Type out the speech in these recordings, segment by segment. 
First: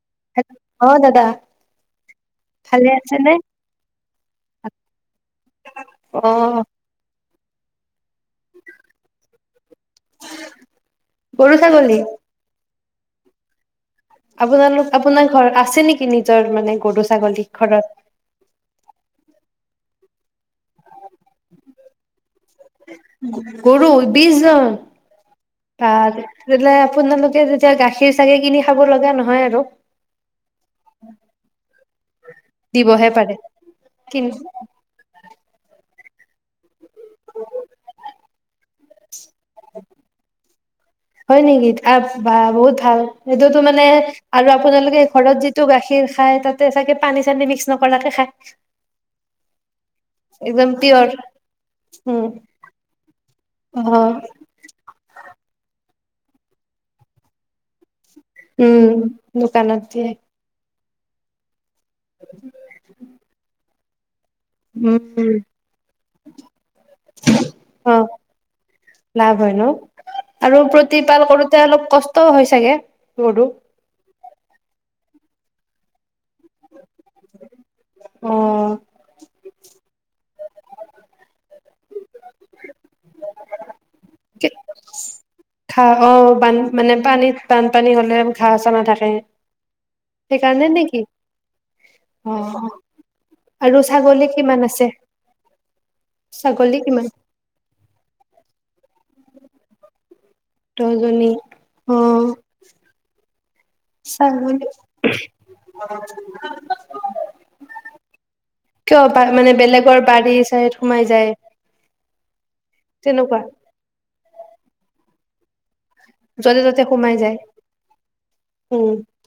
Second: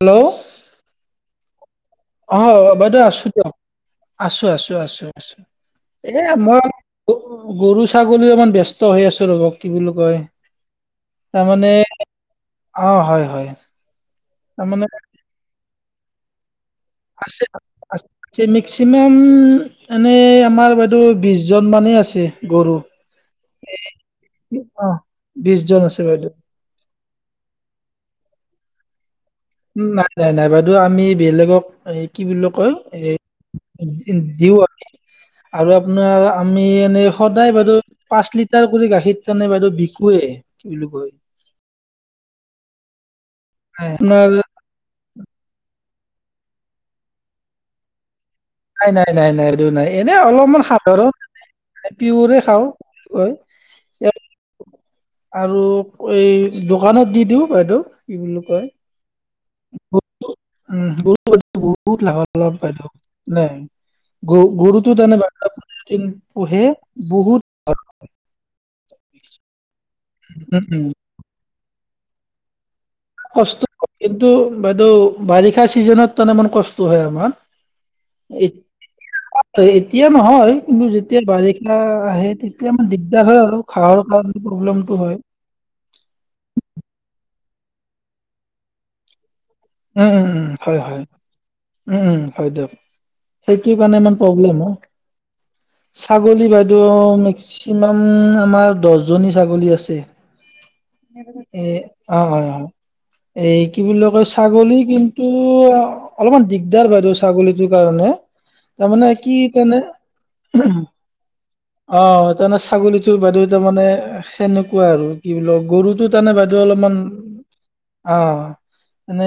Hello অ দাদা অ ভালে বাধা আছো আছেনে দিওক আছোঁ‌ আছোঁ‌ আছোঁ‌। আছ অ এয়া মই গুৰু ছাগলীৰ অমান ব্যস্ত হৈ আছো ৰ'ব কি বুলি কয় গৰু তাৰমানে ছাগলী অ' হয় হয়। তাৰমানে আপোনালোক আপোনাৰ ঘৰ আছে নেকি নিজ মানে গৰু ছাগলী আছে আ ঘৰত মেক্সিমাম আমাৰ। বিশ জন মানেই আছে গৰু গৰু বিশজন অ বিশ জন ত আছে বাইদেউ তেলে আপোনালোকে যেতিয়া গাখীৰ চাগে কিনি খাব লগা নহয়। আৰু নাই নাই নাই বাইদেউ আমি বেলেগক এই কি বুলি কয় দিবহে পাৰে কিন দিও আ আৰু আপোনাৰ আমি এনেই সদায় বাইদেউ পাঁচ লিট বিৰ কৰি গাখীৰত মানে বাইদেউ বিকুৱে হয় নেকি বহুত। ভাল সেইটোতো মানে নাই আৰু আপোনাৰ আপোনালোকে। ঘৰত যিটো গাখীৰ খাই তাতে চাগে পানী চানী মিক্স নকৰাকে খায়। নাই নাই নাই নাই এই নাই এনে অলপমান একদম পিয়ৰ সাধাৰণ উম পৰে খাওঁ‌। অ আৰু এই দোকানত দি দিওঁ বাইদেউ। কি বুলি কয় উম দুকানত যে গৰুটো, উম বহু বহুত লাভালাভ বাইদেউ নাই। গৰু গৰুটো তেনে উম পোহে বহুত অ ভাল লাভ হয় ন আৰু প্ৰতিপাল কৰোঁ‌তে অলপ। কষ্ট হৈ চাগে। ন় [inaudible] কষ্ট হয়। কিন্তু বাইদেউ বাৰিষা চিজনত তানে মমান কষ্ট হয় আমাৰ। অ' ই তেতিয়া নহয় কিন্তু যেতিয়া বাৰিষা আহে তেতিয়া আমাৰ দিগদাৰ হয় আৰু ঘাহৰ কাৰণে প্ৰব্লেমটো হয়। ঘাঁ অ বান মানে পানীত বানপানী হলে ঘাঁ‌হ চা নাথাকে। উ উ সেইকাৰণে নেকি? অ' দক সেইটো আৰু কাৰণে ছাগলী ইবলে কিমান আছে? ছাগলী বাইদেউ মেক্সিমাম আমাৰ। দহজনী ছাগলী আছে। দহজনী। এ অঁ অ' অঁ অঁ এই কি বুলি কৈছো ছাগলী কিন্তু অলপমান দিগদাৰ বাইদেউ ছাগলীটোৰ কাৰণে কিয় তাৰমানে বা কি মানে তেনে বেলেগৰ বাৰী চাৰীত সোমাই যায় অঁ তাৰমানে ছাগলীটো তেনেকুৱা বাইদেউ তাৰমানে সেনেকুৱা আৰু কি ন গৰুতো টো তানে বাইদেউ য'তে ত'তে অলপমান সোমাই যায়। অঁ অঁ উম, মানে।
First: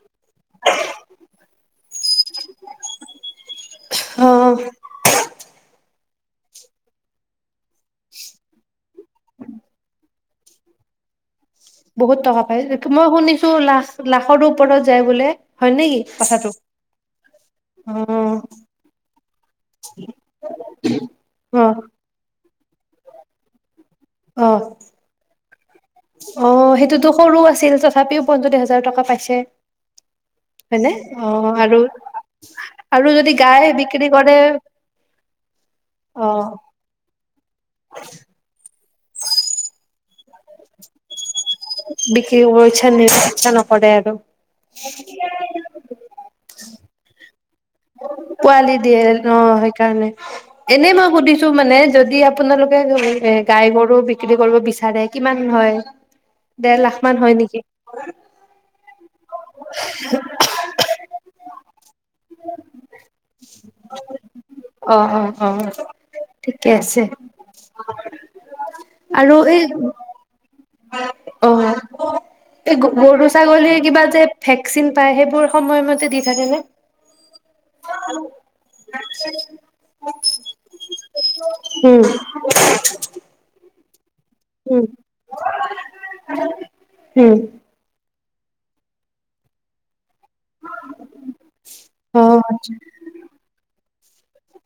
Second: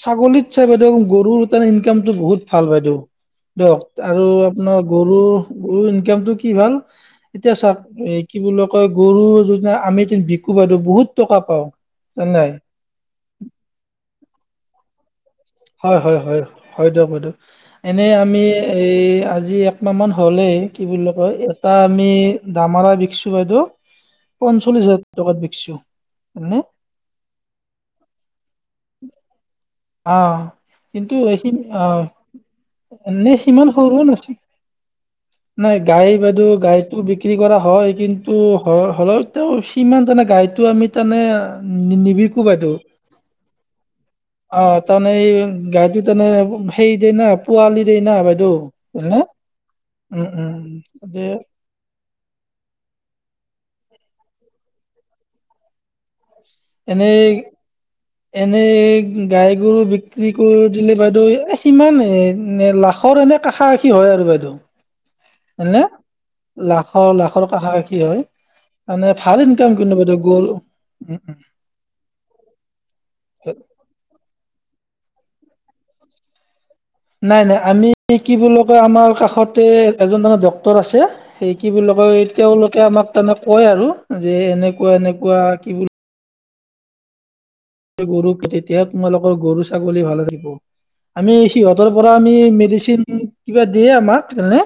ছাগলীত চাই বাই গৰুৰ ত বহুত ভাল বাইদেউ দিয়ক আৰু অ' আপোনাৰ গৰু গৰু দামটো কি ভাল এতিয়া চাওঁক এই কি বোলক। গৰু যোনে আমি কো বহুত টকা পাওঁ। বহুত টকা নাই পাই মই শুনিছো লাখ লাখৰো ওপৰত যায় বোলে হয় নেকি হয় হয় কথাটো? হয় দিয়ক হয় দক এনে অ' আমি এই আজি একমাহান হ'লেই কি বুলি কয় অ' এটা আমি দামৰাই বিকছু বাইদেউ অঁ পঞ্চল্লিশ হাজাৰ টকাত বিকছো। হয়নে অঁ সেইটোতো সৰু আছিল তথাপিও পঞ্চল্লিছ হাজাৰ টকা পাইছে অঁ হয়নে কিন্তুি অ আৰু অঁ আৰু যদি নে গাই সিমান সৰু বিক্ৰী কৰে নাছিল নাই গাই অ বাইদেউ গাইতো বি বিক্ৰী কৰা হয় কিন্তু হলে তেওঁ সিমান যোনে গাইতটো আমি তাৰানে বিকি গৈছে নি প নক আৰু আৰু অঁ তাৰমানে এই গাইটো তাৰমানে সেই যেনে পোৱালি দিয়ে ন সেইকাৰণে উম, উম। এনেই মই দে সুধিছো মানে যদি আপোনালোকে এ গাই গৰু বি বিক্ৰী কৰিব বিচাৰে কিমান হয়। দেৰ লাখ এনে মান হয় নেকি এনে। গাই গৰু বিক্ৰী কৰি দিলে বাইদেউ। ইমানেই। এ এ লাখৰ এনে কাষৰ কাষি হয় আৰু অ অ অ বাইদেউ ঠিকে আছে লাখৰ লাখৰ কাষ কাষি হয় মানে ভাল ইনকাম কিন্ত গ'ল। অঁ এই গৰু ছাগলীৰ কিবা যে ভেকচিন পায় সেইবোৰ সময়মতে দি থাকেনে। নাই নাই আমি কি বুলি কয়, আমাৰ কাষতে এজন মানে ডক্তৰ আছে, সেই কি বুলি উম কয় তেওঁলোকে আমাক তাৰমানে কয় আৰু। যে উম, এনেকুৱা এনেকুৱা কি বুলি। উম। কয় গৰু পি তেতিয়া তোমালৰ গৰু ছাগলী ভাল য [unintelligible] আমি সিহঁতৰ পৰা আমি অ', মেডিচিন কিবা দিয়ে। ম [unintelligible] [unintelligible]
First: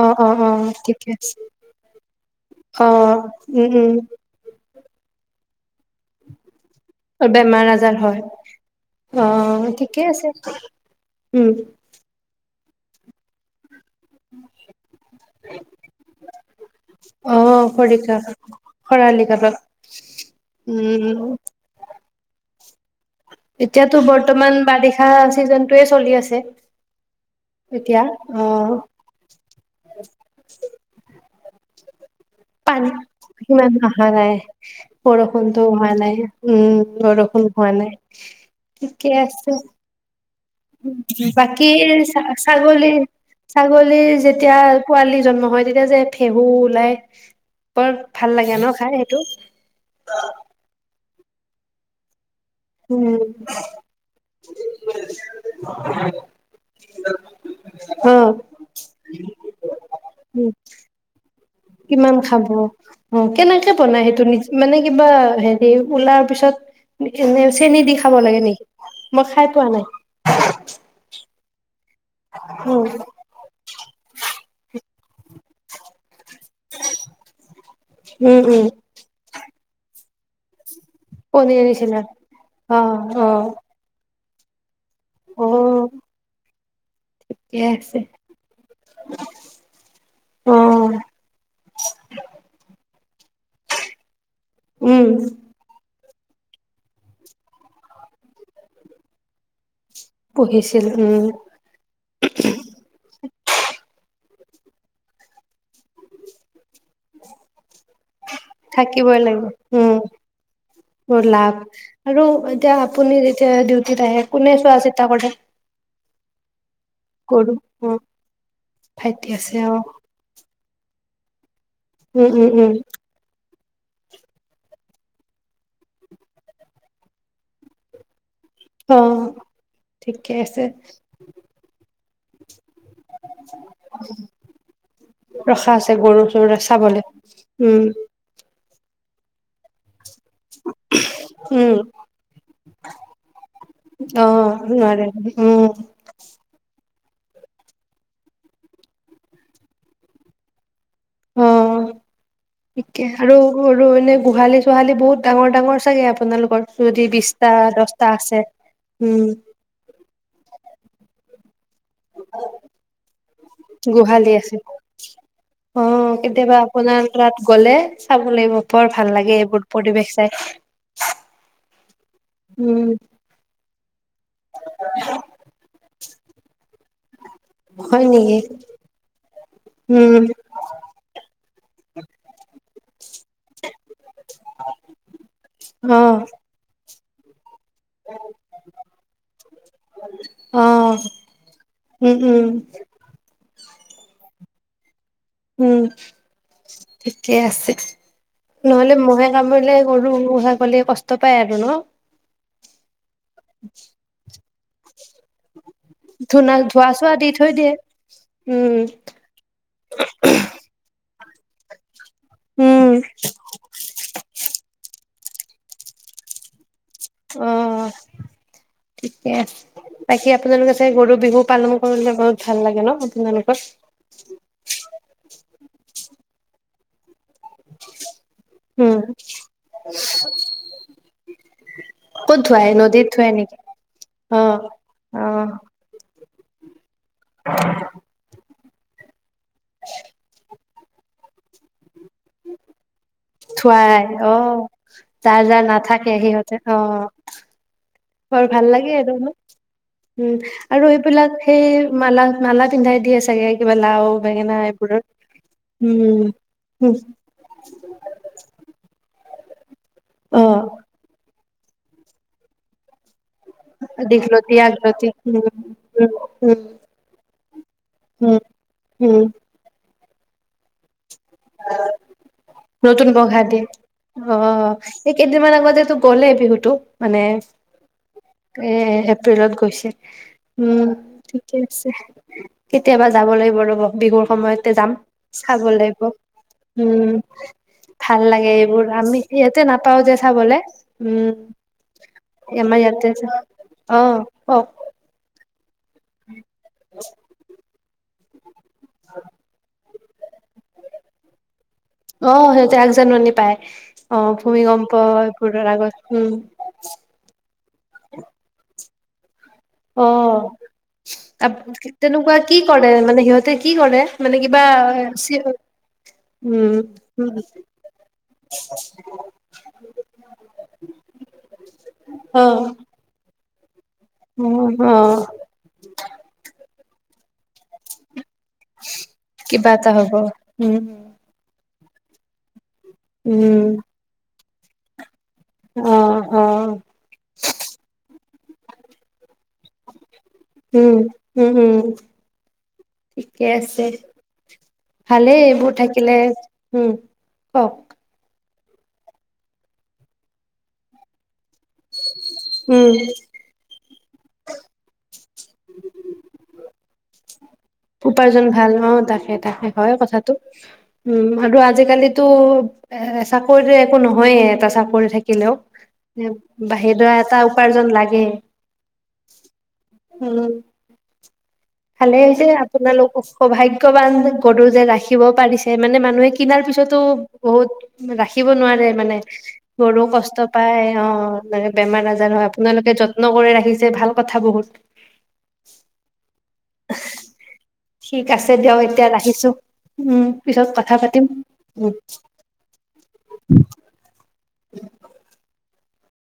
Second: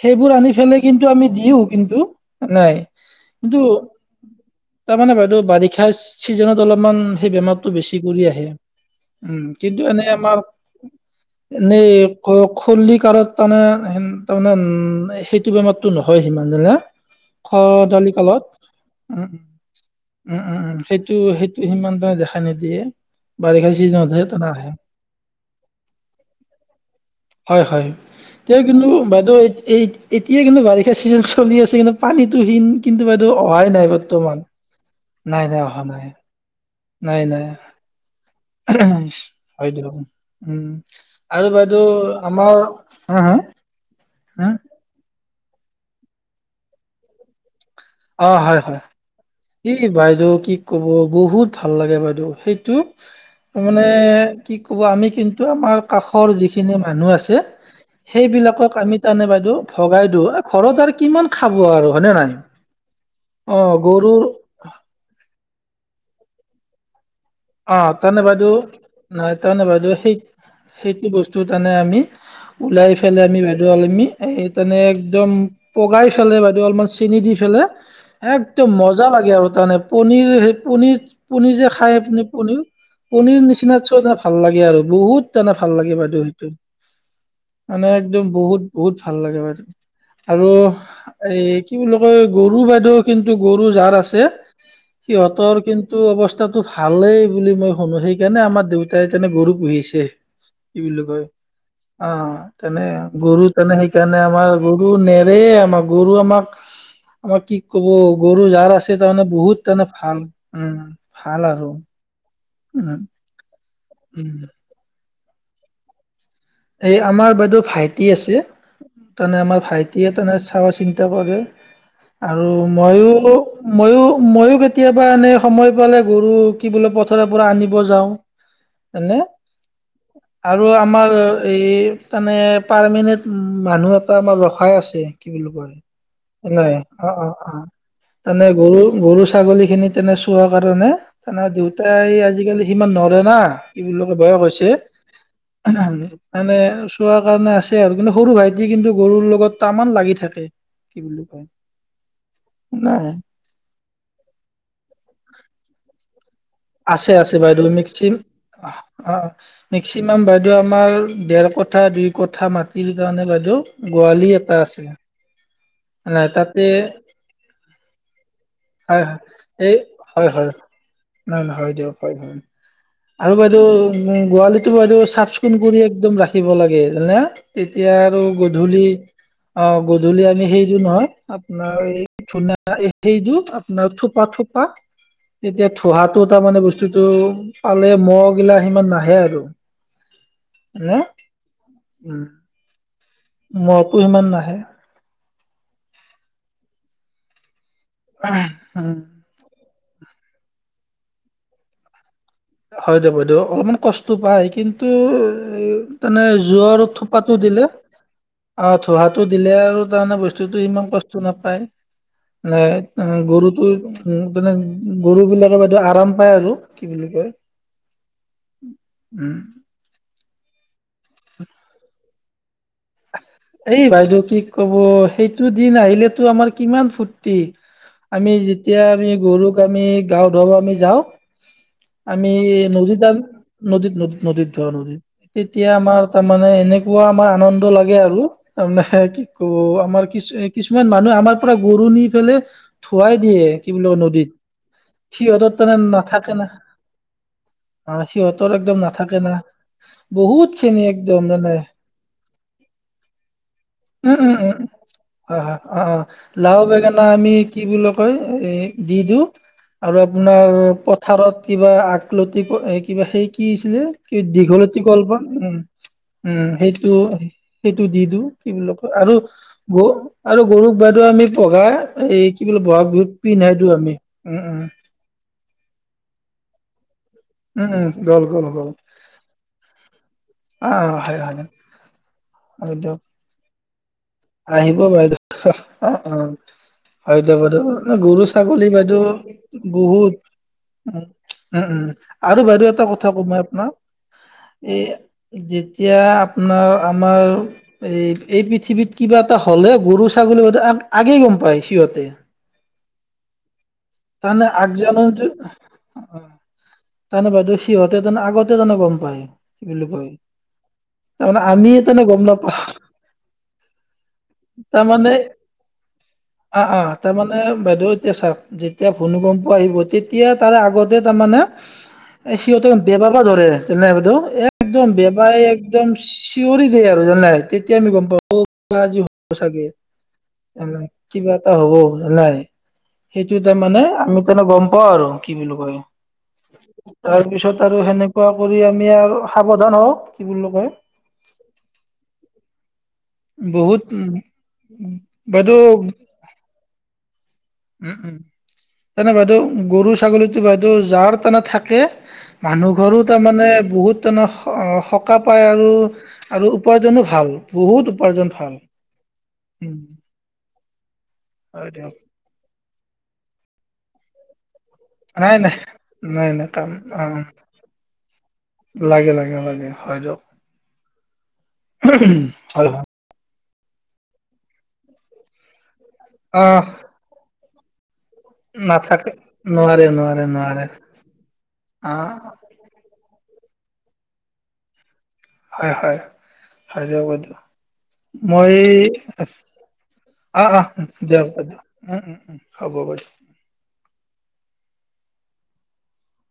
অ', সেইবোৰ অ', আনি অ', পেলাই কিন্তু ঠিকে আমি আছে। দিও কিন্তু নাই অ', কিন্তু উম, উম, তাৰমানে বাইদেউ, ফাছ চিজনত অলপমান। সেই বেমাৰ বেমাৰতটো আজাৰ বেছি হয়। কৰি আহে, উম অ', কিন্তু ঠিকে এনে আছে, আমাৰ উম, এনে। ৌ [unintelligible] খলী কাৰত মানে তাৰমানে সেইটো বেমাৰতটো নহয় সিমান জান খ অ', দালি খৰিকা কালত খৰালি উম কাবাব, উম উম উ সেইটো সেইটো সিমান [unintelligible] নিদিয়ে। বাৰিষা এতিয়াতো চিজনত আহে তেনে বৰ্তমান আহে বাৰিষা চিজনটোয়ে চলি আছে হয় হয় এতিয়া, এতিয়া অ', কিন্তু বাইদেউ এতিয়া কিন্তু বাৰিষাৰ চিজন। খলি আছিলি [unintelligible] পানী হিমান অহা নাই, বৰ্তমান বৰষুণতটো অহা নাই উম। বৰষুণ হোৱা নাই, ঠিকে আছে। হয় দিয়ক উম আৰু বাকী বাইদেউ আমাৰ ছাগলী হা হা ছাগলীৰ হা? যেতিয়া পোৱালি জন্ম। নয় তেতিয়া যে ফেহো ওলাই। বৰ ভাল অ লাগে হয় ন হয়, খাই সেইটো ই বাইদেউ কি কব। বহুত ভাল লাগে বাইদেউ। সেইটো উম মানে কি কব আমি কিন্তু আমাৰ কাষৰ যিখিনি মানুহ আছে, অ সেইবিলাকক আমি তাৰানে বাইদেউ ভগাই দিওঁ উম ঘৰত আৰু কিমান। খাব আৰু হয়নে কিমান নাই। খাব অ কেনেকে বনাই সেইটো নিজে মানে, কিবা হেৰি। ওলাৰ পিছত। এনে অ চেনি দি খাব তাৰানে লাগে বাইদেউ নেকি মই নাই খাই তাৰনে পোৱা নাই বাইদেউ সেই সেইটো বস্তু। তটো তানে আমি [unintelligible] উম ওলাই ফেলাই আমি বাইদেৱল আমি এই [unintelligible] তেনেক [unintelligible] একদম পগাই খালে, বাইদেউ অলপমান চেনি দি খালে। উম উম একদম মজা লাগে আৰু তাৰমানে। পনীৰ সেই পনীৰ। পুনি পনীৰ যে নিচিনা খাইপুনি পনীৰ, অ অ পনীৰ নিচিনা চ ভাল লাগে আৰু। বহুত অ তানে ভাল লাগে বাইদেউ সেইটো, ঠিকে মানে আছে একদম বহুত বহুত ভাল লাগে বাইদেউ আৰু অ এই কি বুলি কয় গৰু বাইদেউ কিন্তু গৰু যাৰ আছে উম সিহঁতৰ কিন টো অৱস্থাটো ভালেই বুলি মই শুনো সেইকাৰণে আমাৰ দেউতাইনে গৰু পুহিছে। কি পুহিছিল বুলি উম কয়, অ তেনে গৰু তেনে সেইকাৰণে আমাৰ গৰু নেৰে, আমাৰ গৰু আমাক আমাৰ কি ক'ব, গৰু জাৰ আছে থাকিবই তাৰমানে লাগিব বহুত তাৰমানে উম ভাল, উম বৰ ভাল লাভ আৰু। আৰু উম আপুনি যেতিয়া ডিউটিত আহে উম কোনে চোৱাচিতা কৰে? এই আমাৰ গৰু বাইদেউ অ ভাইটি আছে, ভাইটি তমানে আছে আমাৰ অ ভাইটিয়ে তেনে চোৱা চিন্তা কৰে। উম আৰু উম উম ময়ো মইও মইও কেতিয়াবা এনে সময় পালে গৰু কি বোলে পথাৰৰ পৰা আনিব যাওঁ। অ এনে ঠিকে আছে। এ তানে, পাৰমেনেট মানুহ এটা আমাৰ ৰখাই আছে, তেওঁলোকৰ ৰখা কি আছে গৰু চৰু বুলে চাবলে অ অ অ উম তানে গৰু, গৰু ছাগলী খিনি তেনে চোৱা কাৰণে, তেনেকুৱা উম দেউতাই আজিকালি সিমান নোৱাৰে না, কি বুলি কয় অ বয়স হৈছে নোৱাৰে উম । এ, চোৱা কাৰণে আছে আৰু কিন্তু সৰু ভাইটি কিন্তু গৰুৰ লগত টামান লাগি থাকে। কি বুলি অ, কয় ঠিকে নাই আৰু গৰু এনে গোহালি চোহালি বহুত ডাঙৰ ডাঙৰ চাগে আপু আপোনালো আছে আছে বাইদেউ, মেক্সি অ অ, উম মেক্সিমাম বাইদেউ আমাৰ ডেৰশ গোহালি আছে, অ নাই কেতিয়াবা তাতে আপোনাৰ তাত গলে চাব লাগিব বৰ হয় ভাল হয় লাগে এইবোৰ এই পৰিৱেশ হয় হয় চাই। নহয় নহয় হয় দিয়ক, হয় হয় উম আৰু বাইদেউ গোহালীটো বাইদেউ চাফ চিকুণ কৰি একদম ৰাখিব লাগে। হলনে, তেতিয়া হয় আৰু নেকি? গধূলি, অ উম, গধূলি আমি সেইটো নহয় আপোনাৰ এই চোনা- সেইটো আপোনাৰ থোপা থোপা তেতিয়া সহাটো অ', এ মানে বস ততো পালে মহগিলা হিমান নাহে আৰু হ অ', উ উম, উম, মহটো সিমান নাহে। উম ঠিকে আছে। নহলে উম, মহে কামৰিলে সৰু সৰু ছাগলীয়ে কষ্ট পায় আৰু ন। হয় দে বাইদেউ অলপমান কষ্ট পায়। কিন্তু এই এনে ধূনা জুইয় ধোৱা চোৱা দি থোপাতটো থৈ দিলে দিয়ে। অ উম, ধোহাটো দিলে আৰু তাৰমানে বস্তুতটো ইমান কষ্ট টো নাপায় নে উম, গুৰু ত তনে গৰুবিলাকে বাইদেউ আৰাম পায় আৰু কি বুলি কয়। অ ঠিকে উম আছে বাকী আপোনালোকে গৰু বিহু পালনো কৰিলে ভাল লাগে ন আপোনালোকৰ? এই বাইদেউ কি ক'ব সেইটো দিন আহিলেতো আমাৰ। কিমান ফুট আমি যেতিয়া উম, আমি গৰুক আমি গাও ধ আমি যাওঁ আমি ক'ত ধুৱাই নদীত নদীতাম ধুৱাই নেকি? নদীত নদীত নদীত অ', ধোৱা নদীত অ', তেতিয়া আমাৰ তাৰ মানে এনেকুৱা আমাৰ। লাগে আৰু আ কি ত' আমাৰ কিছু কিছুমান মানুহ আমাৰ পৰা গৰু নি লে ধুৱাই দিয়ে কি বুলি ধুৱাই নদীত অ', যাৰ সিহঁতত যাৰ তেনে নাথাকে না। সিহঁতে অ', অ বৰ সিহঁতৰ ভাল একদম লাগে আৰু নাথাকে উম না বহুত খিনি আৰু একদম এইবিলাক মানে সেই মালা মালা পিন্ধাই দিয়ে চাগে কিবা লাও উম উম উম বেঙেনা উম এইবোৰৰ হয় অ অ উম লাও উম বেঙেনা আমি কি বুলি কয় এ দি দিওঁ আৰু অ আপোনাৰ পথাৰত কিবা আককলতি কিবা সেই কিছিলে কি দীঘলতি দীঘলত আগলতি কল্প উম উ উম সেইটো সেইটো দি দিওঁ। উম কি বুলিলাক ক' আৰু উম গ আৰু গৰুক বাদে আমি পঘা এই কি বোলে ব'হাগ নতুন বিহুত পঘা পিন্ধাই দিয়ে দিও আমি, উম উম। ক'লে বিহুতোক মানে উম উম গ'ল গ'ল গ'ল এ এপ্ৰিলত গৈছে। অ উম হয় হয় ঠিকে আছে, হয় দিয়ক কেতিয়াবা যাব লাগিব ৰব। বিহুৰ সময়তে যাম, চাব লাগিব। উম হয় দিয়ক বাইদেউ, নে ভাল গৰু লাগে ছাগলী এইবোৰ বাইদেউ আমি ইয়াতে নাপাও বহুত, যে চাবলে উম উম উম। আৰু বাইদেউ আমাৰ এটা ইয়াতে কথা কও মই আপনাক অ কওক এ [unintelligible] এতিয়া আপনাৰ আমাৰ এই এই পৃথিৱী কিবা এটা হ'লে গৰু ছাগলী কেইটা আগে গম পাই। অ সিহঁতে আগ জাননী পায়। অ তামানে ভূমিকম্প আগজাননীতো এইবোৰৰ আগত অ উম তামানে বাইদেউ সিহঁতে জানো আগতে জানো গম পাই। অ আমি তেনে গম তেনেকুৱা কি নাপাওঁ কৰে? মানে সিহঁতে কি কৰে মানে কিবা, তাৰমানে অ উম। তেতিয়া ভূমিকম্প আহিব তেতিয়া তাৰে আগতে তামানে অ সিহঁতে বেবাব ধৰে। জানে বাইদউ অ একদম অ বেবাই একদম চিঞৰি দিয়ে আৰু জানে? তেতিয়া আমি গম পাওঁ অ কিবা আজি হব চাগে, কিবা এটা হ'ব উম কিবা এটা হব। [unintelligible] সেইটো তে উম মানে আমি তেনে গম পাও আৰু। বুলি কয়, অ অ তাৰপিছত আৰু সেনেকে কিবা কৰি আমি আৰু সাৱধান হওঁ। কি বুলি কয় উম উম উম। ঠিকে আছে বহুত উম, ভালেই বাইদেউ এইবোৰ থাকিলে উম। কওক উম উম। তেনে বাইদেউ গৰু ছাগলীতো বাইদেউ জাৰ তানে থাকে মানুহ উম ঘৰো তাৰমানে বহুত। টোনো সকাপ। উপাৰ্জন ভাল অ তাকে তাকে উম, হয় কথাটো উম আৰু হয় দিয়ক। আজিকালিতো। এ চাকৰিতো একো নহয়ে এটা। চাকৰি নাই থাকিলেও নাই নাই নাই কাম বাহিডৰা অ' এটা উপাৰ্জন লাগে। লাগে লাগে লাগে হয় দিয়ক। উম। ভালে হৈছে হয় হয় আপোনালোকক। সৌভাগ্যৱান গৰু যে ৰাখিব পাৰিছে। কে মানে মানুহে কিনাৰ অ' পিছতো। বহুত। ৰাখিব নোৱাৰে নাথাকে মানে নোৱাৰে গৰুও নোৱাৰে কষ্ট নোৱাৰে পায় অ বেমাৰ অ' আজাৰ হয়, আপোনালোকে যত্ন কৰি ৰাখি। ৰাখিছে ভাল কথা বহুত। হয় হয় হয় দিয়ক বাইদেউ, ঠিক মই আছে দিয়ক এই এতিয়া ৰাখিছো উম অ অ পিছত কথা পাতিম দিয়ক বাইদেউ উম উম উম হ'ব বাৰু। [unintelligible]